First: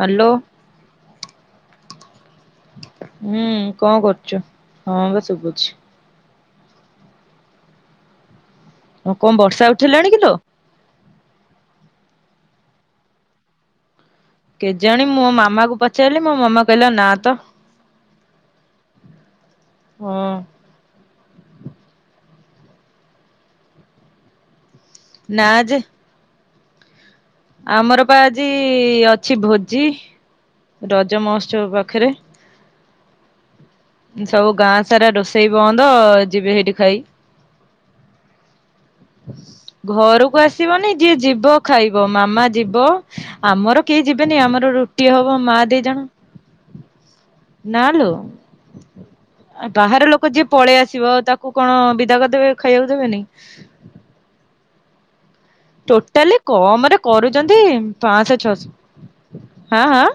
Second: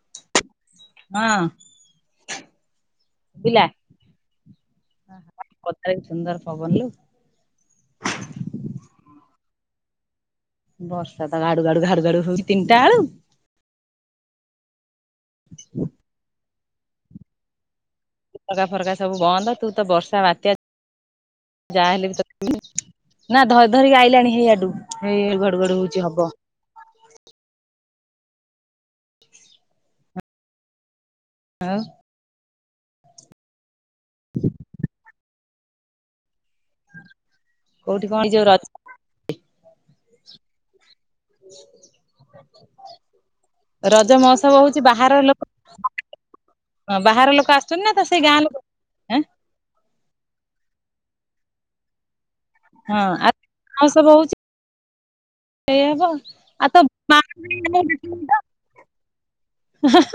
Hello? ହଁ। ହୁଁ ଶୁଭିଲା କଣ କରୁଚୁ? ହଁ, ବା ଶୁବୁଛି। ଏଇ ସୁନ୍ଦର ପବନ ଇଏ କଣ ବର୍ଷା ଉଠେଲାଣି କି ଲୋ? ବର୍ଷା ତ ଘାଡୁ, ଘାଡୁ, ଘାଡୁ ହଉଛି ତିନିଟାଳୁ। କେ ଜାଣି, ମୋ ମାମା କୁ ପଚାରଲିି ମୋ ମାମା କହିଲା ନା ତ। ଝରକା ଫରକା ସବୁ ବନ୍ଦ, ତୁ ତ ବର୍ଷା ହଁ ବାତ୍ୟା ଯାହାହଲେ ବି ତ ନା ଧ ଧରିକି ଆଇଲାଣି ହେଇଆଡୁ। ହେଇ ନା ଯେ ଘଡଘଡ ହଉଛି ହବ। ଆମର ବା ଆଜି ଅଛି ଭୋଜି। ରଜ ମହୋତ୍ସବ ପାଖରେ। ସବୁ ଗାଁ ସାରା ରୋଷ ସେଇ ବନ୍ଦ ଯିବେ ହେଇଟି ଖାଇ। କୋଉଠି କଣ ଯୋଉ ର ଘରକୁ ଆସ ଯିବନି ଯିଏ ଯିବ ଖାଇବ। ମାମା ଯିବ, ଆମର କେହି ରଜ ଯିବେନି ମହୋତ୍ସବ ଆମର ହଉଛି ରୁ ଟି ବାହାର ହବ। ଲୋକ ମା ଦିଇ ଜଣ ହଁ, ବାହାର ଲୋକ ଆସିଛନ୍ତି ନା? ତ ସେଇ ଗାଁ ଲୋକ ହେଁ ଆ, ବାହାର ଲୋକ ଯିଏ ପଳେଇ ଆସିବ ତାକୁ କଣ ବିଦା କରି ଦେବେ। ହଁ, ଆଉ ଆଉ ସବୁ ହଉଛି ସେଇଆ ହବ ଟୋଟାଲି ଆଉ ତ କମ ରେ କରୁଛନ୍ତି, ପାଞ୍ଚଶହ ଛଅଶହ ହାଁ, ହାଁ?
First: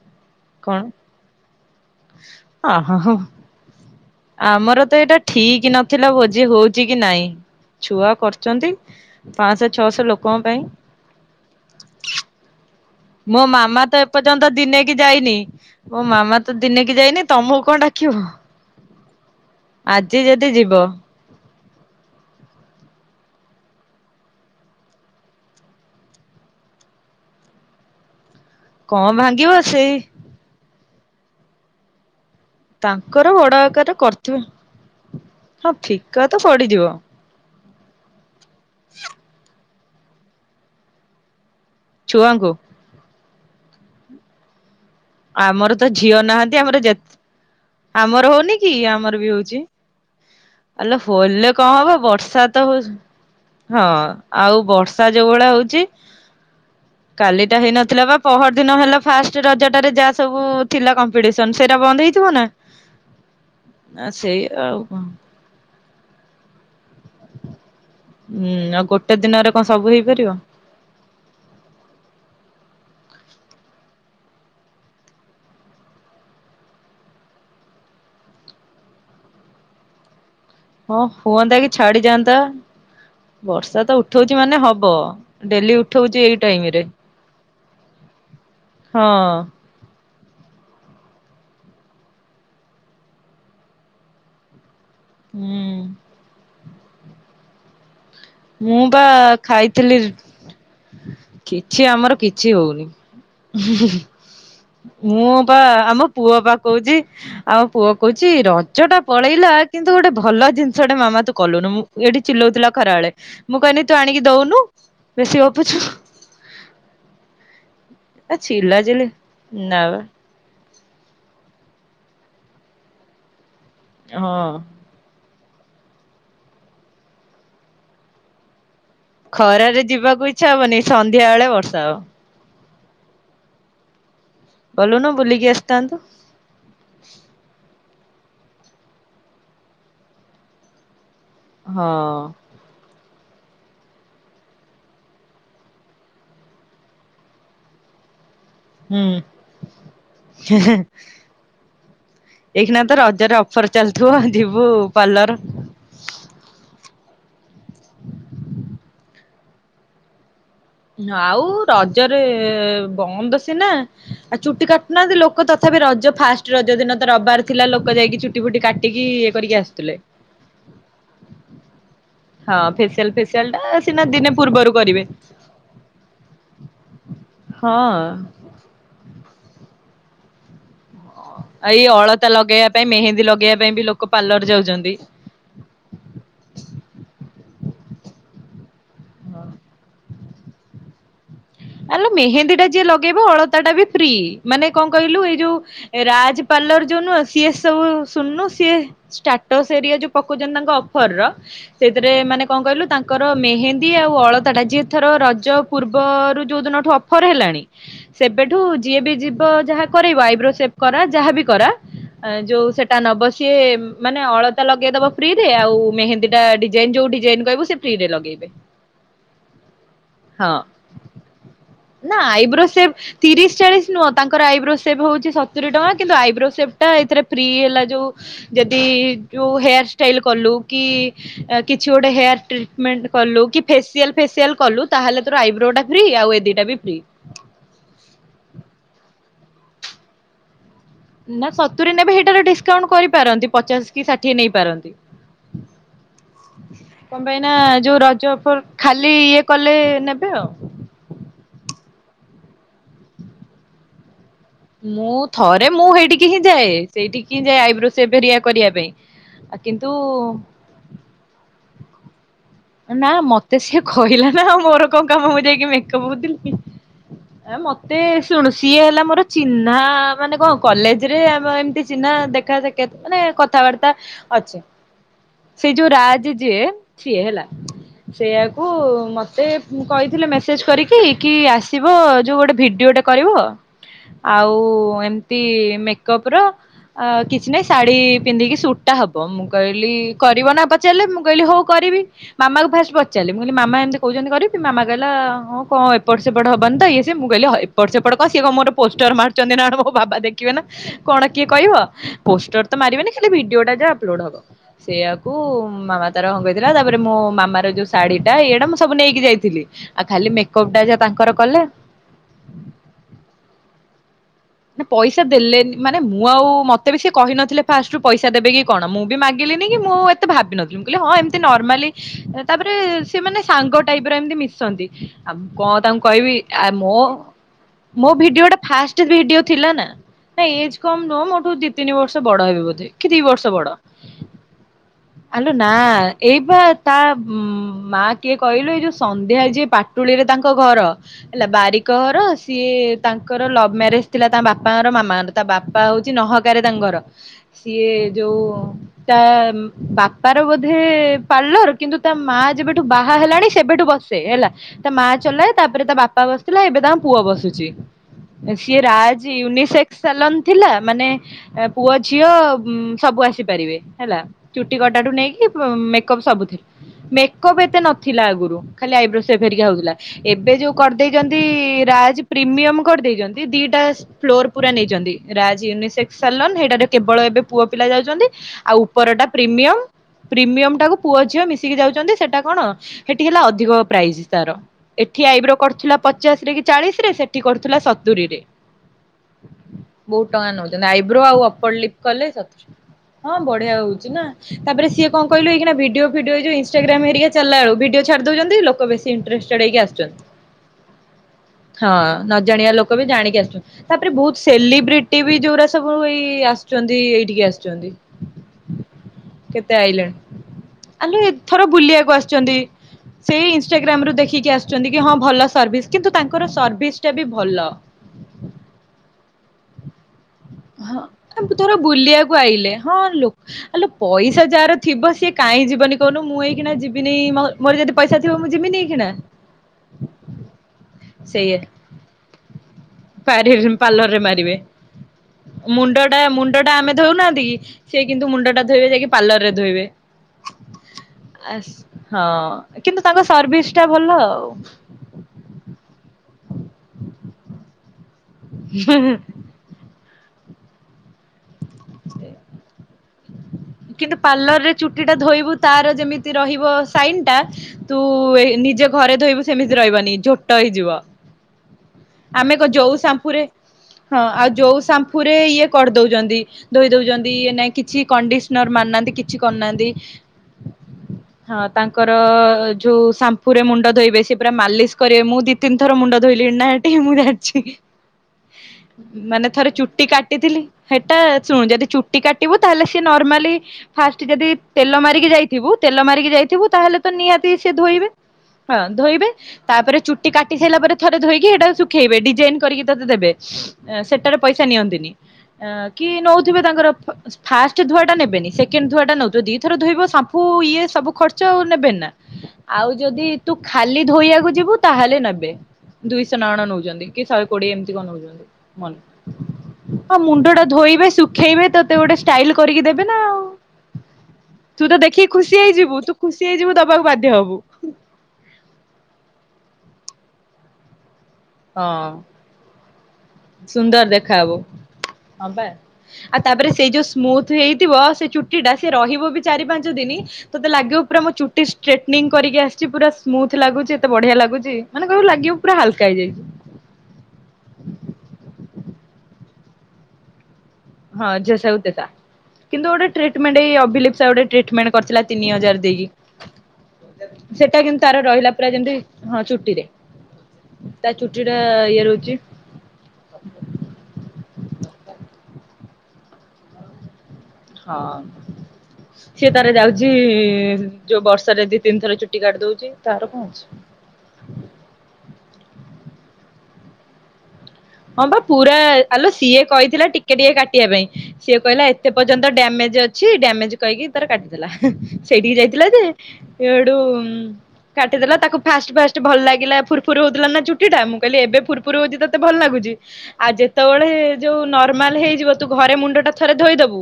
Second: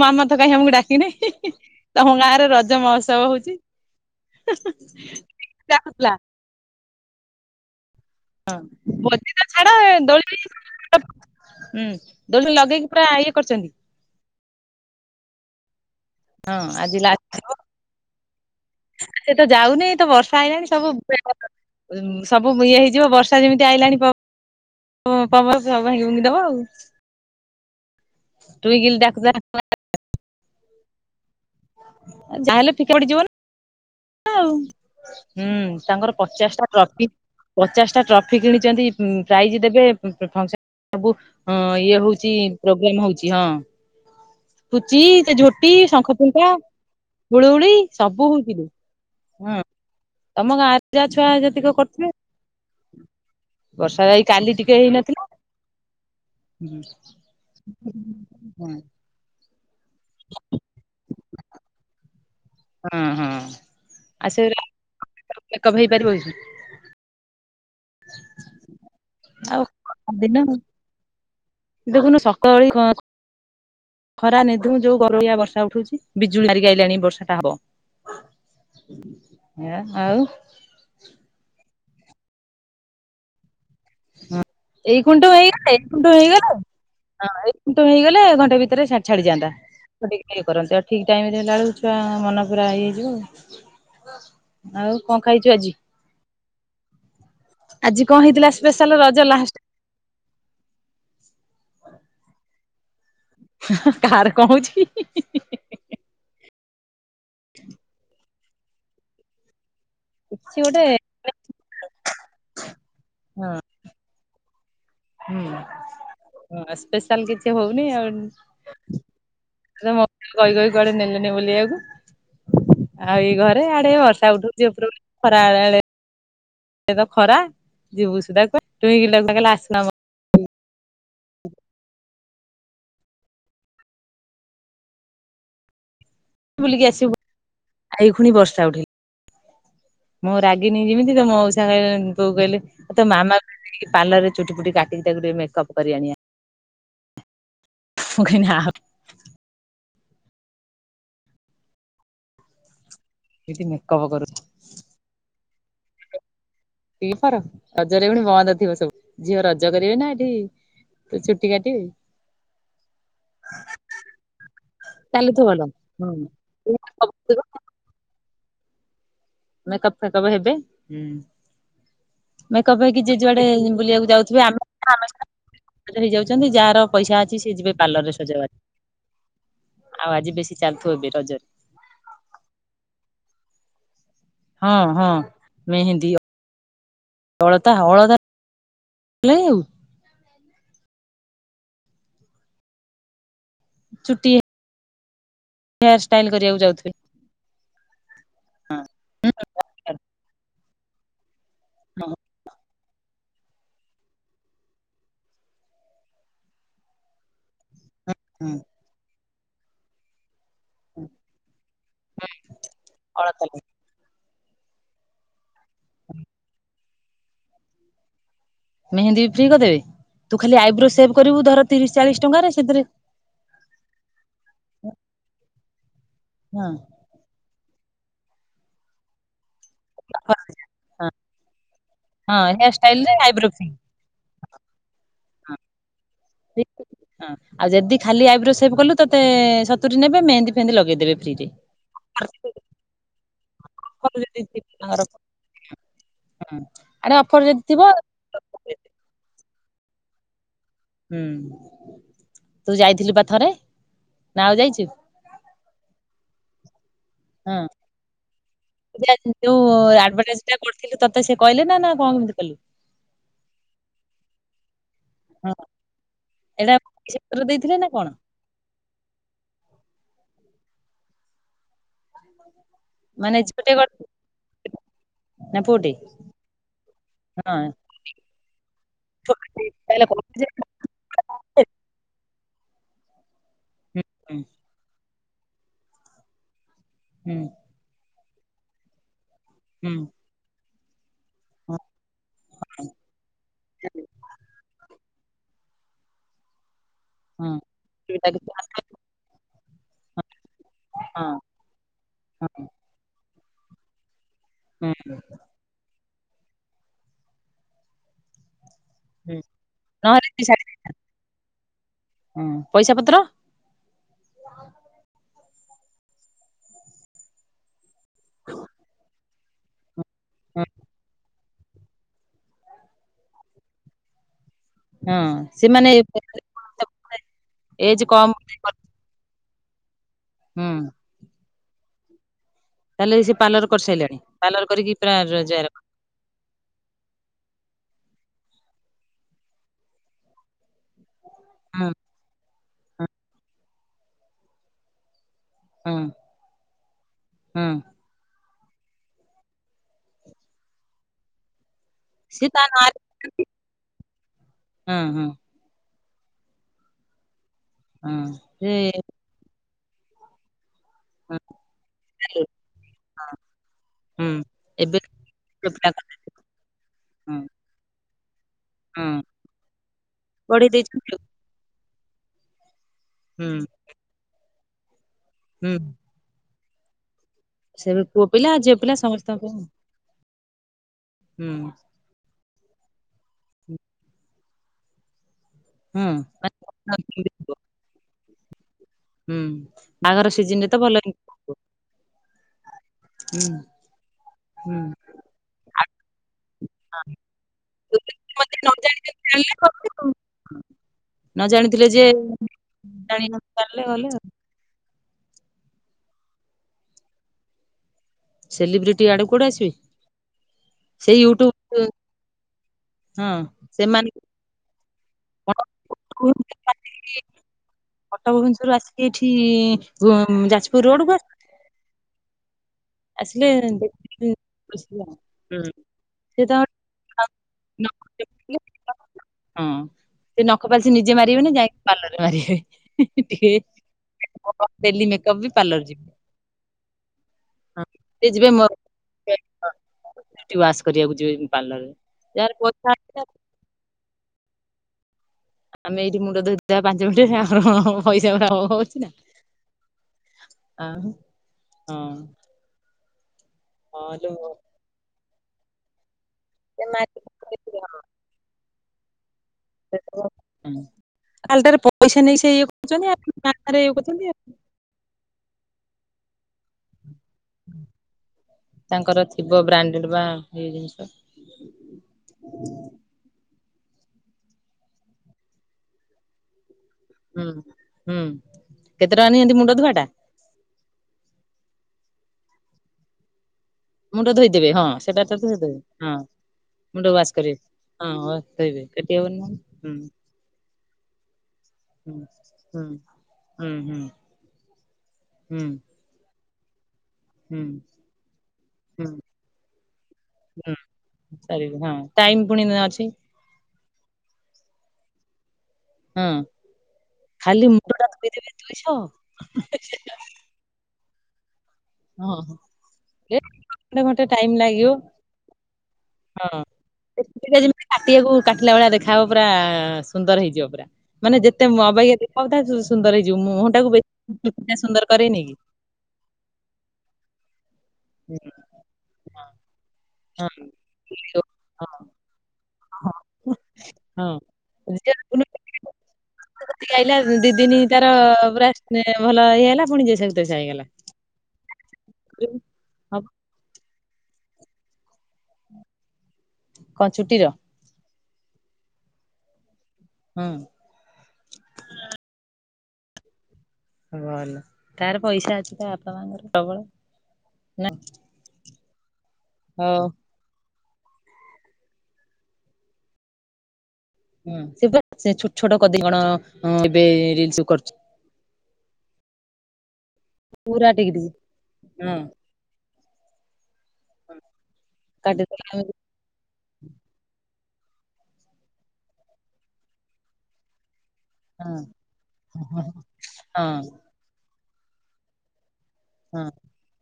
ମାମା ତ କାହିଁ ଆମକୁ କଣ? ଡାକିନି ତମ ଗାଁରେ ଅ ରଜ ହଁ ହଁ ମହୋତ୍ସବ ହଉଛି। ଆମର ତ ଏଇଟା ଠିକ ନଥିଲା ଡାକୁଥିଲା ଭୋଜି ହଉଛି କି ନାଇଁ, ଛୁଆ କରି ଚନ୍ତି ଭୋଜି ତ ଛାଡ ପାଁଶହ ଛଅଶହ ଲୋକଙ୍କ ପାଇଁ। ଦୋଳି ହୁଁ। ଦୋଳି ଲଗେଇକି ପୁରା ଇଏ ମୋ କରିଛନ୍ତି ମାମା ତ ଏପର୍ଯ୍ୟନ୍ତ ଦିନେ କି ଯାଇନି ମୋ ମାମା ତ ହଁ ଦିନେ କି ଆଜି ଯାଇନି ଲାଷ୍ଟ ତମକୁ କଣ ଡାକିବ। ସେ ତ ଯାଉନି ତ ଆଜି ବର୍ଷା ଯଦି ଆଇଲାଣି ଯିବ। ସବୁ ସବୁ ଇଏ ହେଇଯିବ ବର୍ଷା ଯେମିତି ଆଇଲାଣି ବ ପ ପବନ ସବୁ ଭାଙ୍ଗି ଭୁଙ୍ଗୀ ଦବ ଆଉ। ତୁେ ଗିଲ କଣ ଦେଖ ଭାଙ୍ଗିବ ଚାଲେ, ସେଇ ଯାହେଲେ ବି ତାଙ୍କର ବଡ ଆକାରର କର ଆଉ ହୁଁ ତାଙ୍କର ତ ପଚାଶ ଟା ପଡିଯିବ ଟ୍ରଫି ପଚାଶ ଟା ଟ୍ରଫି କିଣିଛନ୍ତି ପ୍ରାଇଜ ଦେବେ ଫଙ୍କସନ ସବୁ। ହଁ ଇଏ ହଉଛି ଛୁଆଙ୍କୁ ପ୍ରୋଗ୍ରାମ ହଉଛି ହଁ। ପୁଚି ସେ ଝୋଟି ଆମର ତ ଶଙ୍ଖ ଝିଅ ଫୁଙ୍କା ନାହାଁନ୍ତି ଆମର ଯେ ହୁଳୁହୁଳି ସବୁ ଆମର ହଉନି ହଉଛିଲୋ କି ଆମର ବି ହଁ ହଉଛି। ତମ ଗାଁରେ ଆଲୋ ଯାହା ଛୁଆ ଫୋରଇଲର ଯେତିକ କଣ ହବ କରୁଥିବେ ବର୍ଷା ତ ହଉଛୁ ହଁ ବର୍ଷା ଏଇ କାଲି ଆଉ ଟିକେ ବର୍ଷା ହେଇନଥିଲା ଯୋଉ ଭଳିଆ ହଉଛି ହୁଁ। କାଲିଟା ହେଇନଥିଲା ବା ପହର ହୁଁ ଦିନ ହେଲା ଫାଷ୍ଟ ରଜଟାରେ ଯାହା ସବୁ ଥିଲା କମ୍ପିଡିସନ୍ ସେଇଟା ବନ୍ଦ ହେଇଥିବ ନା। ହଁ ହଁ। ଆ ସେଇ ଆଉ କଣ ହୁଁ ଆଉ ଗୋଟେ ଦିନରେ ଆଉ କଣ ସବୁ ଦିନ ହେଇପାରିବ। ଦେଖୁନୁ [unintelligible] ଖରା ନିଧୂମ୍ ଯୋଉ ଗରୋଳିଆ ବର୍ଷା ଉଠଉଛି ବିଜୁଳିମାରିକି ଆଇଲାଣି ବର୍ଷା ଟା ହବ। ହା ଆଉ ହଁ ହୁଅନ୍ତା କି ଛାଡ଼ିଯାଆନ୍ତା ବର୍ଷା ତ ଉ ଉଠଉଛି ମାନେ ହବ ଏଇ ଡେଲି ଉଠଉଛି ଏଇ ଟାଇମ ରେ। ହଁଏଇଠି ହେଇଗଲେ ଘଣ୍ଟେ ଭିତରେ ଛା ଛାଡ଼ି ହଁ ଯାଆନ୍ତା। [unintelligible] କରନ୍ତି ଆଉ ଠିକ୍ ଟାଇମ ରେ ହେଲା ବଳକୁ ଛୁଆ ମନ ପୁରା ଇଏ ହେଇଯିବ ଆଉ ଆଉ କଣ ଖାଇଛୁ ହୁଁ ଆଜି ଆଜି କଣ ହେଇଥିଲା? ମୁଁ ସ୍ପେଶାଲ ବା ରଜ ଲାଷ୍ଟ ଖାଇଥିଲି କିଛି ଆମର କିଛି ହଉନି। କାହାର କଣ ହୋଉଛି କି। ମୁଁ ବା ଆମ ପୁଅ ପା କହୁଛି ଆମ ପୁଅ ପା କହୁଛି ରଜ ଟା ପଳେଇଲା କିନ୍ତୁ ଗୋଟେ ଭଲ କିଛି ଗୋଟେ ଜିନିଷଟେ ମାମା ତୁ କଲୁନୁ ମୁଁ ଏଇଠି ଚିଲଉଥିଲା ଖରାବେେଳେ ହଁ ମୁଁ କହିଲି ତୁ ଆଣିକି ଦଉନୁ। ବେଶୀ ହୁଁ ଗପୁଛୁ ହ ଆ ସ୍ପେଶାଲ କିଛି ହଉନେଇ ଆଉ ଆ ଚିଲା ଚିଲି ନା ବା କହିକହି କୁଆଡ଼େ ନେଲେଣିି ବୁଲେଇବାକୁ ଆଉ ଏଇ ଘରେ ଆ ଏ ବର୍ଷା ହଁ ଉଠଉଛି ଉପର ବେଳି ଖରା ଳେ ବେଳେ ତ ଖରା ଯିବୁ ସୁଧା କୁଆଡ଼େ? ଖରାରେ ଯିବାକୁ ଇଚ୍ଛା ହବନି ସନ୍ଧ୍ୟା ବେଳେ ବର୍ଷା ହବ। ଗଲୁନୁ ବୁଲିକି ଆସିଥାନ୍ତୁ। ବୁଲିକି ଆସିବୁ ଏଇ ଖୁଣି ବର୍ଷା ଉଠେଇ ମୁଁ ରାଗିନୀ ଯେମିତି ତମ ଉସ ହଁ [unintelligible] ବୋଉ କହିଲେ ତୋ ମାମା କୁ ଟିକେ ପାର୍ଲର ରେ ଚୁଟି ଫୁଟି କାଟିକି ତାକୁ ଟିକେ ମେକଅପ୍ କରି ଆଣିଆ। ମୁଁ [unintelligible] ହୁଁ ହେଁ ହେଁ ଏଇଖିନା ତ ରଜରେ ଏଠି ଅଫର୍ ମେକଅପ୍ ଚାଲିଥିବ କରୁଛି ଯିବୁ ପାର୍ଲର ପି ଫର ରଜରେ ପୁଣି ବନ୍ଦ ଥିବ ସବୁ ଝିଅ ରଜ କରିବେ ନା ଏଠି ଆଉ ଚୁଟି କାଟିବେ ରଜରେ ବନ୍ଦ ସିନା ଆଉ ଚୁଟି କାଟୁନାହାନ୍ତି ଲୋକ ଚାଲୁଥିବ ଭଲ ତଥାପି ରଜ ଫାଷ୍ଟ ରଜ ହୁଁ ଦିନ ତ ରବବାର ଥିଲା ଲୋକ ଯାଇକି ଚୁ ଟି ଫୁଟି କାଟିକି ଇଏ କରିକି ଆସୁଥିଲେ। ମେକଅପ୍ ଫେକଅପ୍ ହେବେ ହୁଁ। ହଁ ମେକଅପ୍ ହେଇକି ଫେସିଆଲ୍ ଯିଏ ଯୁଆଡେ ଫେସିଆଲ୍ ଟା ବୁଲିବାକୁ ସିନା ଦିନେ ଯାଉଥିବେ ଆମେ ପୂର୍ବରୁ କରିବେ ଆମେ ହେଇଯାଉଛନ୍ତି ଯାହାର ପଇସା ଅଛି ସେ ଯିବେ ହଁ। ପାର୍ଲର ରେ ସଜବା ଆଉ ଆଜି ବେଶୀ ଚାଲୁଥିବ ବି ରଜ ଆ ଏଇ ଅଳତା ଲଗେଇବା ପାଇଁ ମେହେନ୍ଦୀ ଲଗେଇବା ପାଇଁ ବି ଲୋ କ ପାର୍ଲର ଜା ହଁ ହଁ ମେହେନ୍ଦୀ ଅ ଅଳତା ହଳଦା [unintelligible] ଆଲୋ ମେହେନ୍ଦୀ ଟା ଯିଏ ଲଗେଇବ ଅଳତା ଟା ବି ଫ୍ରି ଚୁଟି ମାନେ କଣ କହିଲୁ ଏଇ ହେୟାର ଯୋଉ ଷ୍ଟାଇଲ ରାଜ୍ କରିବାକୁ ପର୍ଲର ଯାଉଥିବେ ଯଉ ନୁହଁ ସିଏ ସବୁ ଶୁଣୁନୁ ସିଏ ଷ୍ଟାଟସ୍ ଏରିଆ ଯୋଉ ପକଉଚନ୍ତି ତାଙ୍କ ଅଫର ର ସେଥିରେ ହଁ ମାନେ କଣ କହିଲୁ ତା ଙ୍କର ମେହେନ୍ଦୀ ଆଉ ଅଳତା ଟା ଯିଏଥର ରଜ ପୂର୍ବରୁ ଯୋଉ ଦୁନଠୁ ଅଫର ହେଲାଣି ହଁ ସେବେଠୁ ଯିଏ ବି ଯିବ ଯାହା କରେଇବ ଆଇବ୍ରୋ ସେବ କରା ଯାହାବି କରା ଯୋଉ ସେଟା ନବ ଅଳତା ସିଏ ମାନେ ଅଳତା ଲଗେଇଦବ ଫ୍ରିରେ ଆଉ ମେହେନ୍ଦୀ ଟା ଡିଜାଇନ ଯୋଉ ଡିଜାଇନ କହିବୁ ସେ ଫ୍ରିରେ ଲଗେଇବେ। ମେହେନ୍ଦୀ ଫ୍ରି କରିଦେବେ ତୁ ହଁ। ଖାଲି ଆଇବ୍ରୋ ସେଭ କରିବୁ ଧର ତିରିଶ ନା ଚାଳିଶ ଟଙ୍କାରେ ଆଇବ୍ରୋ ସେଥିରେ ସେଭ୍ ତିରିଶ ଚାଳିଶ ନୁହଁ ତାଙ୍କର ଆଇବ୍ରୋ ସେଭ୍ ହଉଚି ସତୁରି ଟଙ୍କା। କିନ୍ତୁ ଆଇବ୍ରୋ ହଁ ସେଭ୍ ଟା ଏଥିରେ ଫ୍ରି ହେଲା ଯୋଉ ଯଦି ଯୋଉ ହେୟାର ଷ୍ଟାଇଲ କଲୁ କି କିଛି ଗୋଟେ ହେୟାର ହଁ ଟ୍ରିଟମେଣ୍ଟ ଷ୍ଟାଇଲରେ କଲୁ ଆଇବ୍ରୋ କି ଫ୍ରି ଫେସିଆଲ ଫେସିଆଲ କଲୁ ତାହେଲେ ତୋର ହଁ ଆଇବ୍ରୋ ଟା ଫ୍ରି ଆଉ ଏ ଦିଟା ବି ଫ୍ରି। ହଁ ଆଉ ଯଦି ଖାଲି ଆଇବ୍ରୋ ସେପ୍ କଲୁ ତତେ ସତୁରରି ନେବେ ମେହେନ୍ଦୀ ଫେନ୍ଦି ଲଗେଇଦେବେ। ନା ଫ୍ରିରେ। ସତୁରି ନେବେ ହେଇଟାରେ ଡିସକାଉଣ୍ଟ କରିପାରନ୍ତି ପଚାଶ କି ଅଫର ଷାଠିଏ ଯଦି ନେଇ ଥିବ ପାରନ୍ତି। ତାଙ୍କର ହୁଁ ଆଡେ କଣ ଅଫର ପାଇଁ ନା ଯଦି ଥିବ ଯୋଉ ରଜ ଉପର ଖାଲି ଇଏ କଲେ ନେବେ ଆଉ। ହୁଁ ତୁ ଯାଇଥିଲୁ ପା ଥରେ? ନା ଆଉ ଯାଇଛୁ ମୁଁ ଥରେ ମୁଁ ହେଇଠିକି ହିଁ ଯାଏ। ସେଇଠିକି ହିଁ ହଁ। ଯାଏ ଆଇବ୍ରୋ ସେଭେରିଆ କରିବା ପାଇଁ। ଆ କିନ୍ତୁ ଥିଲୁ ତତେ ସେ କଇଲେ ନା କଣ କେମିତି କଲୁ? ନା ମତେ ସିଏ କହିଲା ନା ମୋର କଣ କାମ ମୁଁ ହଁ ଯାଇକି ମେକ ଅପ୍ ହୋଉଥିଲି। [unintelligible] ଦେଇଥିଲେ ନା? ସିଏ କଣ ଶୁଣୁ ସିଏ ହେଲା ମୋର ଚିହ୍ନା ମାନେ କଣ କଲେଜ ରେ ଆମ ଏମିତି ଚିହ୍ନା ଦେଖା ସାକ୍ଷା ତ ମାନେ ଝିଅଟେ କଥାବାର୍ତ୍ତା କରିଥିଲେ ଅଛି। ନା ସେଇ ଯୋଉ ପୁଅଟେ ରାଜ ଯିଏ ସିଏ ହେଲା। ହଁ। ସେଇୟଆକୁ ମତେ ତାହେଲେ ହୁଁ କହିଥିଲେ ମେସେଜ କରି କି କି ଆସିବ ଯୋଉ ଗୋଟେ ଭିଡିଓଟେ କରିବ। ହୁଁ ଆଉ ଏମ ତି ମେକ ଅପ ର କିଛି ନାହିଁ ଶାଢ଼ୀ ପିନ୍ଧିକି ସୁଟଟା ହବ। ମୁଁ ହୁଁ କହିଲି କରିବ ନା ପଚାରିଲେ ମୁଁ କହିଲି ହଉ କରିବି ମାମା କୁ ଫାଷ୍ଟ ପଚାରିଲି। ମୁଁ କହିଲି ମାମ ଏମିତି କହୁଚନ୍ତି କରିବି ମାମା କହିଲା ହେଲା ହଁ କଣ ଏପଟ ସେପଟେ ହବନି ତ ଇଏ ସେ ମୁଁ କହଲି ହଁ। ହ ଏପଟ ସେପଟ କଣ ସିଏ କଣ ମୋର ପୋ ଷ୍ଟର ମାରୁଚନ୍ତି ନା କଣ ମୋ ବାବା ଦେଖିବେ ନା କଣ କିଏ କହିବ। ପୋଷ୍ଟର ତ ମାରିବେନି ଖାଲି ଭିଡିଓ ଟା ଯା ଅପଲୋଡ ହବ। ସେଇୟାକୁ ମାମା ତାର ହଙ୍ଗେଇଥିଲା ତାପରେ ମୋ ମାମାର ଯୋଉ ଶାଢୀଟା ଏଇଟା ସବୁ ନେଇକି ଯାଇଥିଲି। ଆଉ ନହେଲେ ଖାଲି ମେକପ୍ ଟା ଯା ତାଙ୍କର କଲେ। ହୁଁ ପଇସା ପତ୍ର? ପଇସା ଦେଲେନି ମାନେ ମୁଁ ଆଉ ମତେ ବି ସେ କହିନଥିଲେ ଫାଷ୍ଟରୁୁ ପଇସା ଦେବେ କି କଣ। ମୁଁ ବି ମାଗିଲିନି କି ମୁଁ ଆଉ ଏ ତେ ଭାବିିନଥିଲି ମୁଁ କହିଲି ହଁ ଏମିତି ନର୍ମାଲି ତାପରେ ସେ ମାନେ ସାଙ୍ଗ ଟାଇପର ଏମିତି ମିଶନ୍ତି। ହଁ ଆଉ କଣ ସେମାନେ ତାଙ୍କୁ କହିବି ଆ ମୋ ଏଜ ମୋ କମ୍ ଭିଡିଓ ଟା ଫାଷ୍ଟ ଭିଡିଓ ଥିଲା ନା। ନା ଏଜ ହୁଁ କମ୍ ନୁହଁ ମୋଠୁ ଦି ତିନି ବର୍ଷ ବଡ ହେବି ବୋଧେ। କି ଦି ତାହେଲେ ସେ ବର୍ଷ ବଡ ପାର୍ଲର କରିସାଇଲାଣି। ପାର୍ଲର କରିକି ପୁରା ଆଲୋ ନା ରେଜଗାର କଲା ଏଇ ବା ତା ମା କିଏ କହିଲୁ ଏଇ ଯୋଉ ସନ୍ଧ୍ୟା ଯିଏ ପାଟୁଳିରେ ତାଙ୍କ ଘର ହେଲା ବାରିକ ହୁଁ ଘର ସିଏ ହୁଁ ତାଙ୍କର ଲଭ ମ୍ୟାରେଜ ଥିଲା ତାଙ୍କ ବାପାର ମାମାଙ୍କର। ତା ବାପା ହୁଁ ହଉଚି ନହକାରେ ତାଙ୍କ ଘର। ହୁଁ ସିଏ ଯୋଉ ତା ବାପାର ବୋଧେ ପାର୍ଲର କିନ୍ତୁ ତା ମା ସିଏ ଯେବେଠୁ ନାଁରେ ବାହା ହେଲାଣି ସେବେଠୁ ବସେ ହେଲା। ତା ହୁଁ ମା ହୁଁ ଚଲାଏ ତାପରେ ତା ବାପା ବସିଥିଲା ଏବେ ତାଙ୍କ ପୁଅ ବସୁଚି। ହୁଁ। ସେ ସିଏ ରାଜ ୟୁନିସେକ୍ସ ସେଲନ୍ ଥିଲା ମାନେ ପୁଅ ଝିଅ ସବୁ ଆସିପାରିବେ ହେଲା। ହୁଁ ଚୁଟି ଏବେ କଟାଠୁ ନେଇକି ଝିଅ ପିଲା କଲେ ମେକଅପ୍ ସବୁ ଥିରେ। ହୁଁ ମେକଅପ ଏତେ ନଥିଲା ଆଗୁରୁ ଖାଲି ଆଇବ୍ରୋ ହୁଁ ସେଫ ହେରିକା ହଉଥିଲା ଏବେ ବଢେଇ ଯୋଉ ଦେଇଛନ୍ତି ଆଉ କରିଦେଇଚନ୍ତି ତି ରାଜ ପ୍ରିମିୟମ କରି ଦେଇଚନ୍ତି, ହୁଁ ଦିଟା ଫ୍ଲୋର ପୁରା ନେଇଛନ୍ତି ରାଜ ହୁଁ ୟୁନିସେକ୍ ସେଲନ୍ ହେଇଟାରେ କେବଳ ଏବେ ପୁଅ ପିଲା ସେ ବି ଯାଉଛନ୍ତି, ପୁଅ ପିଲା ଝିଅ ଆଉ ପିଲା ଉପର ଟା ସମସ୍ତଙ୍କ ପାଇଁ ପ୍ରିମିୟମ ପ୍ରିମିୟମ ଟାକୁ ପୁଅ ଝିଅ ହୁଁ ମିଶିକି ଯାଉଚନ୍ତି। ସେଟା କଣ ହେଟି ହେଲା ଅଧିକ ପ୍ରାଇଜ ତାର। ଏଠି ଆଇବ୍ରୋ କରୁଥିଲା ହୁଁ ପଚାଶ ରେ କି ଚାଳିଶରେ ସେଠି କରୁଥିଲା ସତ ହୁଁ ବାହାଘର ବହୁତ ଟଙ୍କା ସିଜିନରେ ତ ନଉଛନ୍ତି ଭଲ ଆଇବ୍ରୋ ଇନକମ୍ ଆଉ ହବ ଅପର ଲିପ କଲେ ସତୁରି। ହୁଁ ହୁଁ ହଁ ବଢିଆ ହଉଛି ନା, ତାପରେ ସିଏ କଣ କହିଲୁ ଏଇଖିଣା ଭିଡିଓ ଫିଡିଓ ଫିଡ଼ିଓ ଇନଷ୍ଟଟାଗ୍ରାମ ହେରିକା ଚାଲଆଳୁ ଭିଡିଓ ଛାଡି ଦଉଛନ୍ତି ନ ଲୋକ ଜାଣିଲେ ବେଶୀ ଜାଣିଲେ ଇଣ୍ଟରେଷ୍ଟେଡ ହେଇକି ଆସୁ ଛନ୍ତି। [inaudible] ନ ଜାଣିଥିଲେ ହଁ ଯେ ନଜାଣିବା ଲୋକ ବି ଜାଣି ଜାଣିକି ଆସୁଛନ୍ତି, ଜାଣିଲେ ଗଲେ ତାପରେ ଆଉ ବହୁତ ସେଲିବ୍ରେଟି ବି ଯୋଉରା ସବୁ ଏଇ ଆସୁଛନ୍ତି ଏଇଠିକି ଆସଛନ୍ତି। ସେଲିବ୍ରେଟି ୟାଡେ କୁଆଡେ ଆସିବେ? ଆଲୋ ସେଇ ଏଥର ୟୁଟ୍ୟୁବ ବୁଲିଆକୁ ଆସିଛନ୍ତି ହଁ ସେଇ ଇନସଷ୍ଟାଗ୍ରାମ ସେମାନେ ରୁ ଦେଖିକି ଆସୁ ଚନ୍ତି କି ହଁ ଭଲ ସର୍ଭିସ୍ କିନ୍ତୁ ତାଙ୍କର ସର୍ଭିସ ଟା ବି ଭଲ। କଟକ ଭୁବନେଶ୍ୱରରୁ ଆସିକି ଏଠି ଯାଜପୁର ହଁ ରୋଡ କୁ ଆସ ଧର ବୁଲିଆକୁ ଆଇଲେ ହଁ ଲୋ, ଆସିଲେ ଆଲୋ ପଇସା ଯାହାର ଥିବ ସିଏ କାଇଁ ଯିବନି କହୁନୁ, ମୁଁ ସେ ତ ହଁ ହେଇକିନା ଯିବିନେଇ ମୋର ଯଦି ପଇସା ଥିବ ମୁଁ ଯବିନି ଏଇ ଖିଣା? ହୁଁ ସେ ନଖ ପାଲିସି ନିଜେ ମାରିହେବେନି ସେଇଆ ଯାଇକି ପାର୍ଲରରେ ମାରିହେବେ। ପାରି ପାର୍ଲରରେ ମାରିବେ ମେକଅପ ବି ପାର୍ଲର ମୁଣ୍ଡ ଯିବେ ଟା ମୁଣ୍ଡ ଟା ଆମେ ଧଉନାହାନ୍ତି କି ସିଏ ସେ କିନ୍ତୁ ଯିବେ ମୁଣ୍ଡ ଟା ଧୋଇବେ ଯାଇକି ପାର୍ଲର ରେ ଧୋଇବେ। ବ୍ୟୁଟି ୱାସ କରିବାକୁ ଯିବେ ଆସ୍ ପାର୍ଲରରେ ଯାହାର ହଁ ପଇସା କିନ୍ତୁ ଅଛି ତାଙ୍କ ସର୍ଭିସ ଟା ଭଲ ଆଉ। ଆମେ ଏଇଠି ମୁଣ୍ଡ ଧୋଇ ଦେବା, ପାଞ୍ଚ ମିନିଟ୍‌ରେ, ଆମର କଣ ପଇସା ଅଭାବ ଅଛି ନା। ଆ ହଁ। କିନ୍ତୁ ପାର୍ଲର ହଁଲୋ ରେ ଚୁଟି ଟା ଧୋଇବୁ ତାର ଯେମି ତି ରହିବ ସାଇନ ଟା ତୁ ନିଜେ ଘରେ ଧୋଇବୁ ସେମିତି ରହିବନି ଝୋଟ ହେଇଯିବ। କାଲ୍ଟାରେ ପ ଆମେ କ ଯଉ ସାମ୍ପୁ ରେ ହଁ ଆଉ ଯଉ ସାମ୍ପୁ ରେ ଇଏ କରିଦଉଚନ୍ତି। ଧୋଇ ଦଉଛନ୍ତି ଇଏ ନାଇ କିଛି କଣ୍ଡିସନର ମାନନାହାନ୍ତି ତାଙ୍କର କିଛି ଥିବ କରନାହାନ୍ତି ବ୍ରାଣ୍ଡେଡ ବା ଏଇ ଜିନିଷ ହଁ ତାଙ୍କର ଯୋଉ ସାମ୍ପୁ ରେ ମୁଣ୍ଡ ଧୋଇବେ ସେ ପୁରା ମାଲିସ କରିବେ ମୁଁ ଦି ତିନି ଥର ମୁଣ୍ଡ ଧୋଇଲିଣି ନା ହେ ମୁଁ ହୁଁ ଜାଣିଛି ହୁଁ। କେତେ ଟଙ୍କା ମାନେ ନିଅନ୍ତି ଥରେ ମୁଣ୍ଡ ଚୁଟି ଧୁଆଟା କାଟ ଟି ଥିଲି ହେଟା ଶୁଣୁ ଯଦି ଚୁଟି କାଟିବୁ ତାହେଲେ ସେ ନର୍ମାଲି ଫାଷ୍ଟ ମୁଣ୍ଡ ଯଦି ଧୋଇଦେବେ ହଁ ତେଲ ସେଟା ମାରିକି ତ ଯାଇଥିବୁ ଧୋଇଦେବେ ତେଲ ହଁ। ମାରିକି ଯାଇଥିବୁ ତାହେଲେ ତ ମୁଣ୍ଡ ୱାସ୍ ନିହାତି କରିବେ ସିଏ ଧୋଇବେ। ୱାସ୍ ହଁ, କାଟି ଧୋଇବେ ହବନି ନହେଲେ ହୁଁ ତାପରେ ଚୁଟି କାଟି ସାଇଲା ପରେ ଥରେ ଧୋଇକି ହେଟା ହୁଁ। ଶୁଖେଇବେ ଡିଜାଇନ ହୁଁ କରିକି ତତେ ଦେବେ ହୁଁ ହୁଁ ସେଟାରେ ପଇସା ନିଅନ୍ତିନି ହୁଁ। କି ନଉଥିବେ ତାଙ୍କର ହୁଁ ଫାଷ୍ଟ ଧୁଆ ଟା ନେବେନି ସେକେଣ୍ଡ ହୁଁ ଧୁଆଟା ହୁଁ ନଉଥିବ ଦି ଥର ଧୋଇବ ସାମ୍ପ ଇଏ ସବୁ ଖର୍ଚ୍ଚ ଆଉ ସାରିବେ ହଁ ନେବେନି ନା। ଟାଇମ ପୁଣି ଆଉ ଅଛି। ଯଦି ତୁ ଖାଲି ଧୋଇଆକୁ ଯିବୁ ତାହେଲେ ନେବେ। ହଁ। ଦୁଇଶ ନାଅଣ ନଉଛନ୍ତି କି ଶହେ ଖାଲି କୋଡିଏ ଏମିତି ମୁଣ୍ଡଟା କଣ ନଉଛନ୍ତି ଧୋଇଦେବେ ମନେ ଦୁଇଶହ ଆଉ ମୁଣ୍ଡ ଟା ଧୋଇବେ ଶୁ ହେଇବା ତୋତେ ଗୋଟେ ହଁ ଷ୍ଟାଇଲ କରିକି ଦେବେ ନା ଆଉ। [unintelligible] ଟାଇମ ଲାଗେ ତୁ ତ ଦେଖିକି ଖୁସି ହେଇଯିବୁ, ତୁ ଖୁସି ହେଇଯିବୁ ଦବାକୁ ବାଧ୍ୟ ହବୁ। କାଟିିବାକୁ କାଟିଲା ଭଳିଆ ଦେଖାହେବ ପୁରା ସୁନ୍ଦର ହେଇଯିବ ପୁରା ମାନେ ଯେତେ ମ ହଁ [unintelligible] କ ସୁନ୍ଦର ହେଇଯିବ, ମୁହଁ ଟାକୁ ସୁନ୍ଦର ଦେଖାହବୁ ବା ସୁନ୍ଦର କରେଇନି ହଁ କି। ପା। ଆଉ ତାପରେ ସେଇ ଯୋଉ ସ୍ମୁଥ ହେଇଥିବ ସେ ଚୁଟି ଟା ସେ ରହିବ ବି ଚାରି ପାଞ୍ଚ ଦିନି। ହଁ ତୋତେ ଲାଗିବ ପୁରା ମୋ ଚୁଟି ହଁ ଷ୍ଟ୍ରେଟନିଂ କର ଆସି ପୁରା ସ୍ମୁଥ୍ ଲାଗୁଚି, ଏତେ ବଢିଆ ଲାଗୁଚି ମାନେ କହିଲୁ ଲାଗିବ ପୁରା ହାଲକା ହେଇଯାଇଚି। ଗାଇଲା ଦିଇ ଦିନ ତାର ପୁରା ଭଲ ଇଏ ହେଲା ପୁଣି ଜେସା କୁ ତେସା ହେଇଗଲା। ହଁ ଜେସା କୁ ତେସା। କିନ୍ତୁ ଗୋଟେ ହଁ ଟିଟମେଣ୍ଟ ଏଇ ଅଭିଲିପସା ଗୋଟେ ଟିଟମେଣ୍ଟ କରିଥିଲା ତିନି ହଜାର ଦେଇକି। କଣ ଚୁଟିର ସେଟା କେମତି ତାର ରହିଲା ପୁରା ଯେମିତି ହଁ ଚୁଟି ହଁ। ତା ଚୁଟି ଟା ଇଏ ରହୁଚି। ଭଲ ତାର ପଇସା ଅଛି, ତା ବାପା ମାଆଙ୍କର ପ୍ରବଳ। ନା ହଁ ସିଏ ତାର ହଉ। ଯାଉଚି ଯୋଉ ବର୍ଷାରେ ଦିଇ ତିନି ଥର ଚୁଟି କାଟି ଦୋଉଚି ତାର କଣ ଅଛି। ହୁଁ ସେ ପୁରା ଛୋଟ ଛୋଟ କରି ଦେଇଚି କଣ ଏବେ ରିଲ୍ସି କରଚି। ହଁ ବା ପୁରା ଆଲୋ ସିଏ କହିଥିଲା ଟିକେ ଟିକେ କାଟିବା ପୁରା ଟିକି ପାଇଁ ଟିକି। ସିଏ କହିଲା ଏତେ ହଁ। ପର୍ଯ୍ୟନ୍ତ ଡ୍ୟାମେଜ ଅଛି ଡ୍ୟାମେଜ କହିକି ତାର କାଟିଦେଲା, ସେଇଠିକି କାଟିଦେଲେ ଯାଇଥିଲା ଯେ ଏଇଡୁ କାଟିଦେଲା ତାକୁ ଫାଷ୍ଟ ଫାଷ୍ଟ ଭଲ ଲାଗିଲା ଫୁୁର ଫୁର ହୋଉଥିଲା ନା ଚୁ ଟା ମୁଁ କହିଲି ଏବେ ହଁ ଫୁୁରପରୁ ହୋଉଚି ତତେ ଭଲ ଲାଗୁଚି ଆଉ ହଁ ଯେତେବେଳେ ଯୋଉ ନର୍ମାଲ ହେଇଯିବ ତୁ ଘରେ ମୁଣ୍ଡ ଟା ହଁ। ଥରେ ଧୋଇଦବୁ,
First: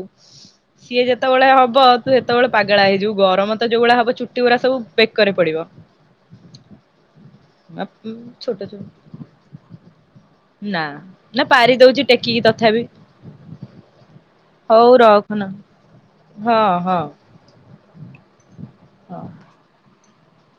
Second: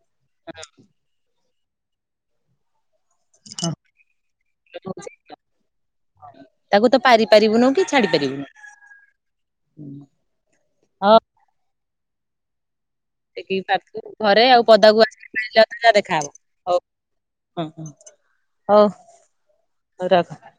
ସିଏ ଯେତେବେଳେ ହବ ତୁ ସେତେବେଳେ ପାଗଳା ହେଇଯିବୁ, ଗରମ ତ ଯୋଉଭଳିଆ ହବ ଚୁଟି ଗୁଡା ସବୁ ବେକରେ ପଡିବ। ତାକୁ ତ ପାରି ପାରିବୁନୁ କି ଛାଡି ପାରିବୁନି। ଛୋଟ ଛୋଟ ନା ହଉ ନା ପାରି ଦୋଉଚି ଟେକିକି ତଥାପି। ଟେକିକି ପାରିଦୋବୁ ଘରେ ଆଉ ହଉ ପଦାକୁ ରଖନା ଆସିଲା ବେଳେ ହଁ ଦେଖାହବ ହଁ ଆଉ। [unintelligible] ହଁ। [unintelligible]